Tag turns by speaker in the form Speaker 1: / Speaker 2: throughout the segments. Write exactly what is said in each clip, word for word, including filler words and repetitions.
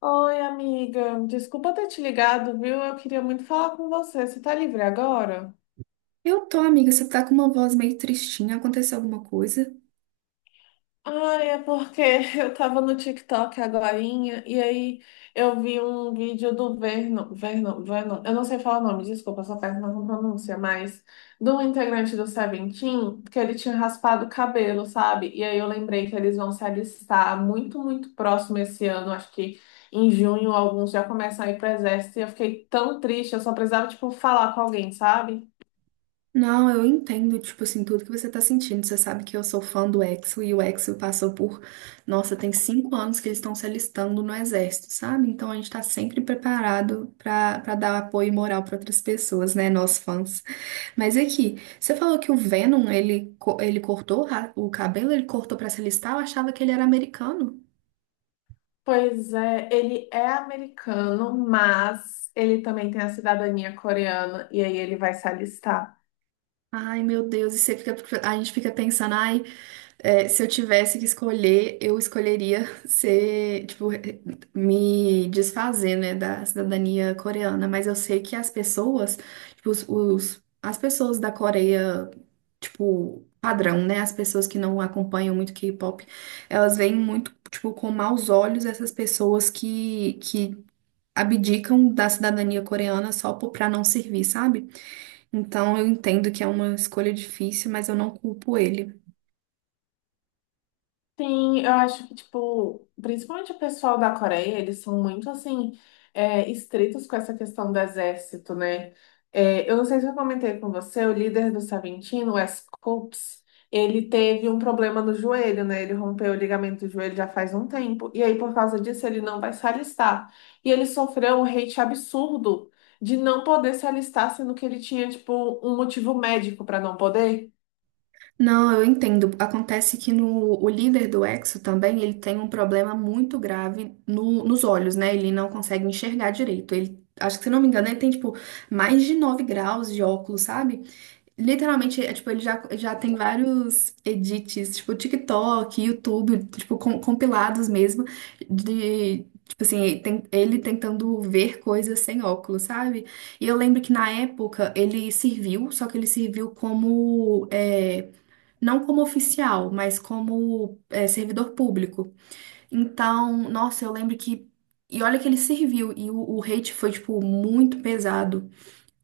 Speaker 1: Oi, amiga. Desculpa ter te ligado, viu? Eu queria muito falar com você. Você tá livre agora?
Speaker 2: Eu tô, amiga, você tá com uma voz meio tristinha, aconteceu alguma coisa?
Speaker 1: Ai, é porque eu tava no TikTok agorinha e aí eu vi um vídeo do Verno, Verno, Verno, eu não sei falar o nome, desculpa, eu sou péssima com pronúncia, mas do integrante do Seventeen, que ele tinha raspado o cabelo, sabe? E aí eu lembrei que eles vão se alistar muito, muito próximo esse ano, acho que em junho alguns já começam a ir pro exército e eu fiquei tão triste, eu só precisava, tipo, falar com alguém, sabe?
Speaker 2: Não, eu entendo, tipo assim, tudo que você tá sentindo. Você sabe que eu sou fã do EXO e o EXO passou por, nossa, tem cinco anos que eles estão se alistando no exército, sabe? Então a gente tá sempre preparado pra, pra dar apoio moral pra outras pessoas, né, nós fãs. Mas aqui, você falou que o Venom, ele, co- ele cortou o ra- o cabelo, ele cortou pra se alistar, eu achava que ele era americano.
Speaker 1: Pois é, ele é americano, mas ele também tem a cidadania coreana e aí ele vai se alistar.
Speaker 2: Ai, meu Deus, e você fica, a gente fica pensando, ai. É, se eu tivesse que escolher, eu escolheria ser, tipo, me desfazer, né, da cidadania coreana. Mas eu sei que as pessoas, tipo, os, os- as pessoas da Coreia, tipo, padrão, né, as pessoas que não acompanham muito K-pop, elas veem muito, tipo, com maus olhos essas pessoas que, que abdicam da cidadania coreana só por, pra não servir, sabe? Então eu entendo que é uma escolha difícil, mas eu não culpo ele.
Speaker 1: Sim, eu acho que, tipo, principalmente o pessoal da Coreia, eles são muito, assim, é, estritos com essa questão do exército, né? É, eu não sei se eu comentei com você, o líder do Savintino, o S-Corps, ele teve um problema no joelho, né? Ele rompeu o ligamento do joelho já faz um tempo, e aí, por causa disso, ele não vai se alistar. E ele sofreu um hate absurdo de não poder se alistar, sendo que ele tinha, tipo, um motivo médico para não poder.
Speaker 2: Não, eu entendo. Acontece que no, o líder do Exo também, ele tem um problema muito grave no- nos olhos, né? Ele não consegue enxergar direito. Ele, acho que, se não me engano, ele tem, tipo, mais de nove graus de óculos, sabe? Literalmente, é, tipo, ele já, já tem vários edits, tipo, TikTok, YouTube, tipo, com- compilados mesmo, de. Tipo assim, tem- ele tentando ver coisas sem óculos, sabe? E eu lembro que na época ele serviu, só que ele serviu como é, não como oficial, mas como é, servidor público. Então, nossa, eu lembro que. E olha que ele serviu, e o, o hate foi, tipo, muito pesado.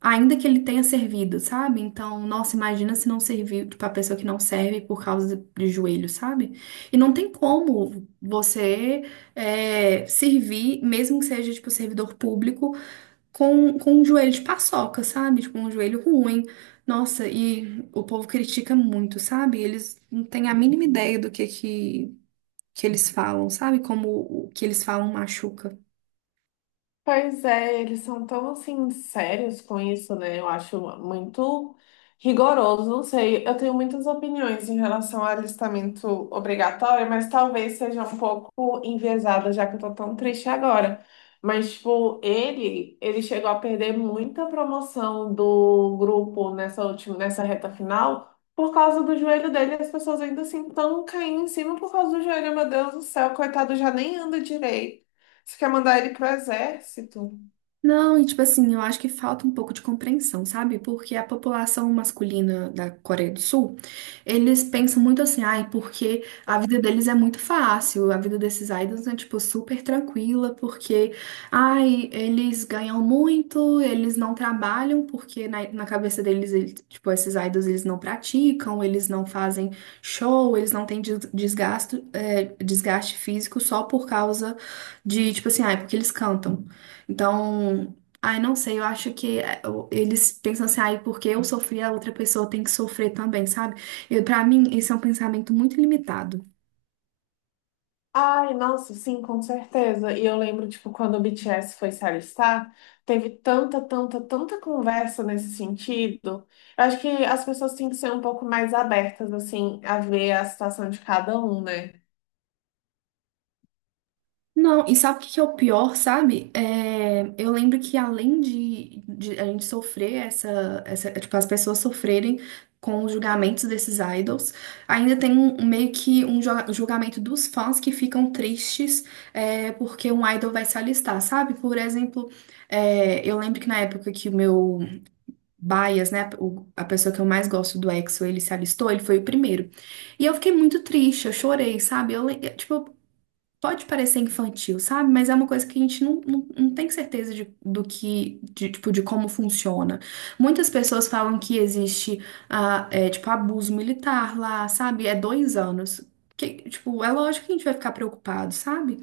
Speaker 2: Ainda que ele tenha servido, sabe? Então, nossa, imagina se não serviu, tipo, a pessoa que não serve por causa de de joelho, sabe? E não tem como você é, servir, mesmo que seja, tipo, servidor público, com, com um joelho de paçoca, sabe? Tipo, um joelho ruim. Nossa, e o povo critica muito, sabe? Eles não têm a mínima ideia do que que, que eles falam, sabe? Como o que eles falam machuca.
Speaker 1: Pois é, eles são tão assim sérios com isso, né? Eu acho muito rigoroso, não sei. Eu tenho muitas opiniões em relação ao alistamento obrigatório, mas talvez seja um pouco enviesada, já que eu tô tão triste agora. Mas, tipo, ele, ele chegou a perder muita promoção do grupo nessa última, nessa reta final. Por causa do joelho dele, as pessoas ainda assim estão caindo em cima por causa do joelho. Meu Deus do céu, coitado, já nem anda direito. Você quer mandar ele pro exército?
Speaker 2: Não, e tipo assim, eu acho que falta um pouco de compreensão, sabe? Porque a população masculina da Coreia do Sul, eles pensam muito assim, ai, porque a vida deles é muito fácil, a vida desses idols é, tipo, super tranquila, porque, ai, eles ganham muito, eles não trabalham, porque na, na cabeça deles, eles- tipo, esses idols, eles não praticam, eles não fazem show, eles não têm des- desgasto, é, desgaste físico só por causa de, tipo assim, ai, porque eles cantam. Então, ai, não sei, eu acho que é, eu- eles pensam assim, ai, porque eu sofri, a outra pessoa tem que sofrer também, sabe? E para mim, esse é um pensamento muito limitado.
Speaker 1: Ai, nossa, sim, com certeza. E eu lembro, tipo, quando o B T S foi se alistar, teve tanta, tanta, tanta conversa nesse sentido. Eu acho que as pessoas têm que ser um pouco mais abertas, assim, a ver a situação de cada um, né?
Speaker 2: Não, e sabe o que que é o pior, sabe? É, eu lembro que além de, de a gente sofrer essa, essa, tipo, as pessoas sofrerem com os julgamentos desses idols, ainda tem um, um meio que um jo- um julgamento dos fãs que ficam tristes é, porque um idol vai se alistar, sabe? Por exemplo, é, eu lembro que na época que o meu Baias, né? o- a pessoa que eu mais gosto do EXO, ele se alistou, ele foi o primeiro. E eu fiquei muito triste, eu chorei, sabe? Eu, le- tipo, pode parecer infantil, sabe? Mas é uma coisa que a gente não, não, não tem certeza de, do que, de, tipo, de como funciona. Muitas pessoas falam que existe, ah, é, tipo, abuso militar lá, sabe? É dois anos. Que, tipo, é lógico que a gente vai ficar preocupado, sabe?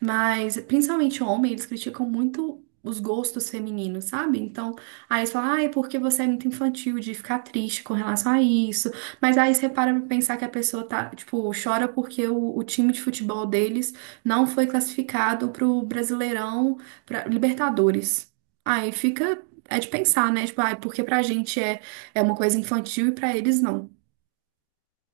Speaker 2: Mas, principalmente homem, eles criticam muito os gostos femininos, sabe? Então, aí eles falam, ah, é porque você é muito infantil de ficar triste com relação a isso. Mas aí você para pra pensar que a pessoa tá, tipo, chora porque o, o time de futebol deles não foi classificado para o Brasileirão, para Libertadores. Aí fica, é de pensar, né? Tipo, ai, porque pra gente é, é uma coisa infantil e pra eles não.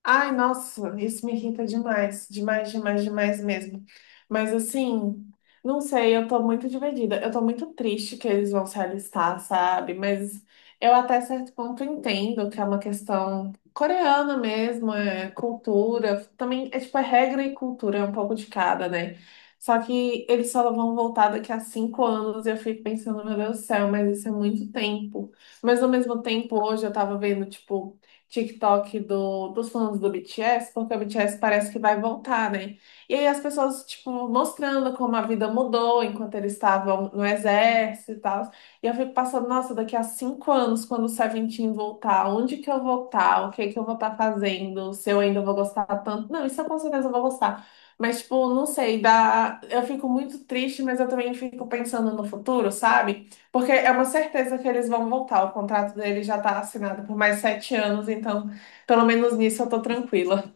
Speaker 1: Ai, nossa, isso me irrita demais, demais, demais, demais mesmo. Mas assim, não sei, eu tô muito dividida. Eu tô muito triste que eles vão se alistar, sabe? Mas eu até certo ponto entendo que é uma questão coreana mesmo, é cultura, também é tipo, é regra e cultura, é um pouco de cada, né? Só que eles só vão voltar daqui a cinco anos e eu fico pensando, meu Deus do céu, mas isso é muito tempo. Mas ao mesmo tempo, hoje eu tava vendo, tipo, TikTok do, dos fãs do B T S, porque o B T S parece que vai voltar, né? E aí as pessoas, tipo, mostrando como a vida mudou enquanto eles estavam no exército e tal. E eu fico passando, nossa, daqui a cinco anos, quando o Seventeen voltar, onde que eu vou estar? O que que eu vou estar fazendo? Se eu ainda vou gostar tanto? Não, isso eu com certeza vou gostar. Mas, tipo, não sei, dá, eu fico muito triste, mas eu também fico pensando no futuro, sabe? Porque é uma certeza que eles vão voltar. O contrato dele já tá assinado por mais sete anos, então pelo menos nisso eu tô tranquila.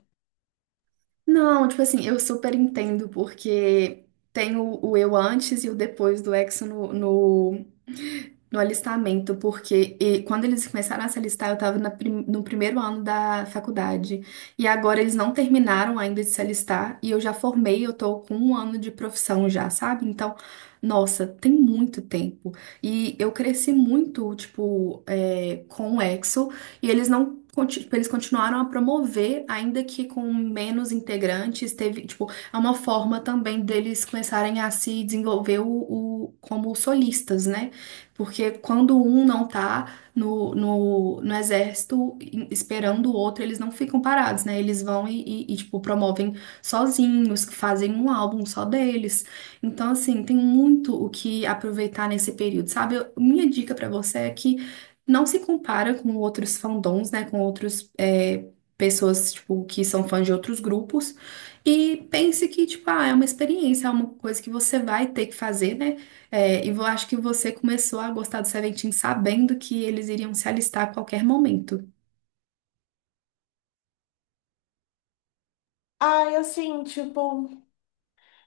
Speaker 2: Não, tipo assim, eu super entendo, porque tem o, o eu antes e o depois do Exo no, no no alistamento, porque e, quando eles começaram a se alistar, eu estava no primeiro ano da faculdade. E agora eles não terminaram ainda de se alistar, e eu já formei, eu tô com um ano de profissão já, sabe? Então, nossa, tem muito tempo. E eu cresci muito, tipo, é, com o EXO, e eles não. conti- tipo, Eles continuaram a promover, ainda que com menos integrantes, teve, tipo, é uma forma também deles começarem a se desenvolver o, o- como solistas, né? Porque quando um não tá no, no, no exército em- esperando o outro, eles não ficam parados, né? Eles vão e, e- e, tipo, promovem sozinhos, fazem um álbum só deles. Então, assim, tem muito o que aproveitar nesse período, sabe? Eu- minha dica pra você é que não se compara com outros fandoms, né? Com outros, é, pessoas, tipo, que são fãs de outros grupos. E pense que, tipo, ah, é uma experiência, é uma coisa que você vai ter que fazer, né? É, e eu acho que você começou a gostar do Seventeen sabendo que eles iriam se alistar a qualquer momento.
Speaker 1: Ai, assim, tipo,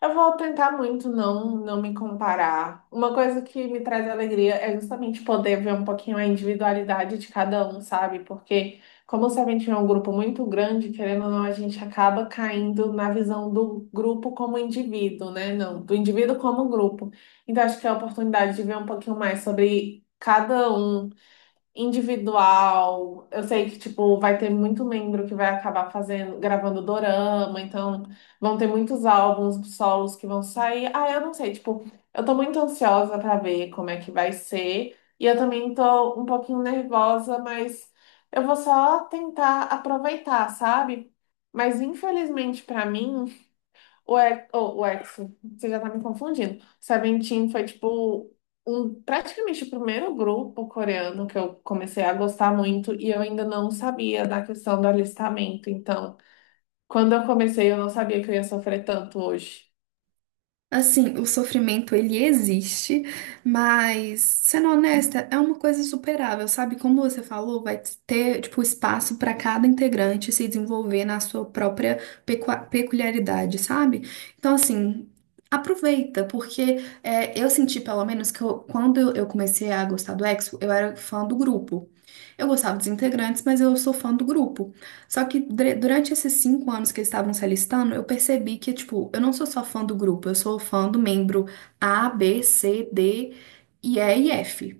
Speaker 1: eu vou tentar muito não, não me comparar. Uma coisa que me traz alegria é justamente poder ver um pouquinho a individualidade de cada um, sabe? Porque como se a gente é um grupo muito grande, querendo ou não, a gente acaba caindo na visão do grupo como indivíduo, né? Não, do indivíduo como grupo. Então acho que é a oportunidade de ver um pouquinho mais sobre cada um individual. Eu sei que, tipo, vai ter muito membro que vai acabar fazendo, gravando dorama, então vão ter muitos álbuns solos que vão sair. Ah, eu não sei, tipo, eu tô muito ansiosa pra ver como é que vai ser. E eu também tô um pouquinho nervosa, mas eu vou só tentar aproveitar, sabe? Mas infelizmente pra mim o, E- oh, o EXO, você já tá me confundindo. Seventeen foi, tipo, um, praticamente o primeiro grupo coreano que eu comecei a gostar muito e eu ainda não sabia da questão do alistamento. Então, quando eu comecei, eu não sabia que eu ia sofrer tanto hoje.
Speaker 2: Assim, o sofrimento ele existe, mas sendo honesta, é uma coisa superável, sabe? Como você falou, vai ter tipo espaço para cada integrante se desenvolver na sua própria pecua- peculiaridade, sabe? Então, assim, aproveita, porque é, eu senti pelo menos que eu- quando eu eu comecei a gostar do EXO, eu era fã do grupo. Eu gostava dos integrantes, mas eu sou fã do grupo. Só que dre- durante esses cinco anos que eles estavam se alistando, eu percebi que, tipo, eu não sou só fã do grupo, eu sou fã do membro A, B, C, D e E e F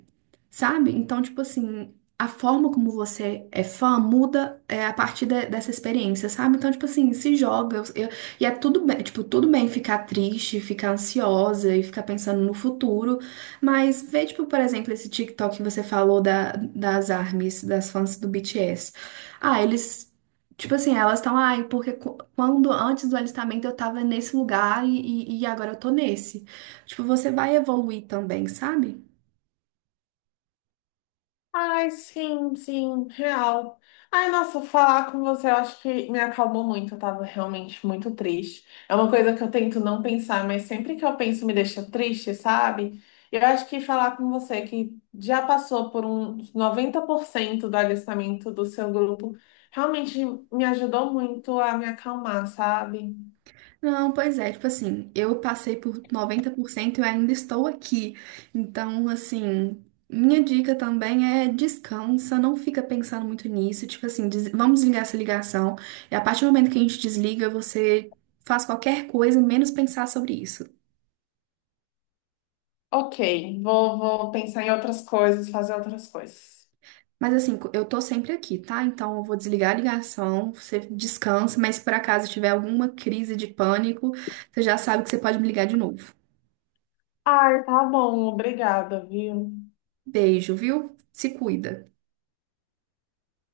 Speaker 2: sabe? Então, tipo assim, a forma como você é fã muda é, a partir de- dessa experiência, sabe? Então, tipo assim, se joga. eu- eu- e é tudo bem, tipo, tudo bem ficar triste, ficar ansiosa e ficar pensando no futuro. Mas vê, tipo, por exemplo, esse TikTok que você falou da, das ARMYs, das fãs do B T S. Ah, eles. Tipo assim, elas estão, ai, porque qu- quando antes do alistamento eu tava nesse lugar e, e e agora eu tô nesse. Tipo, você vai evoluir também, sabe?
Speaker 1: Ai, sim, sim, real. Ai, nossa, falar com você, eu acho que me acalmou muito. Eu tava realmente muito triste. É uma coisa que eu tento não pensar, mas sempre que eu penso me deixa triste, sabe? Eu acho que falar com você que já passou por uns noventa por cento do alistamento do seu grupo, realmente me ajudou muito a me acalmar, sabe?
Speaker 2: Não, pois é, tipo assim, eu passei por noventa por cento e eu ainda estou aqui. Então, assim, minha dica também é descansa, não fica pensando muito nisso. Tipo assim, des- vamos desligar essa ligação. E a partir do momento que a gente desliga, você faz qualquer coisa, menos pensar sobre isso.
Speaker 1: Ok, vou, vou pensar em outras coisas, fazer outras coisas.
Speaker 2: Mas assim, co- eu tô sempre aqui, tá? Então eu vou desligar a ligação, você descansa, mas se por acaso tiver alguma crise de pânico, você já sabe que você pode me ligar de novo.
Speaker 1: Ai, tá bom, obrigada, viu?
Speaker 2: Beijo, viu? Se cuida.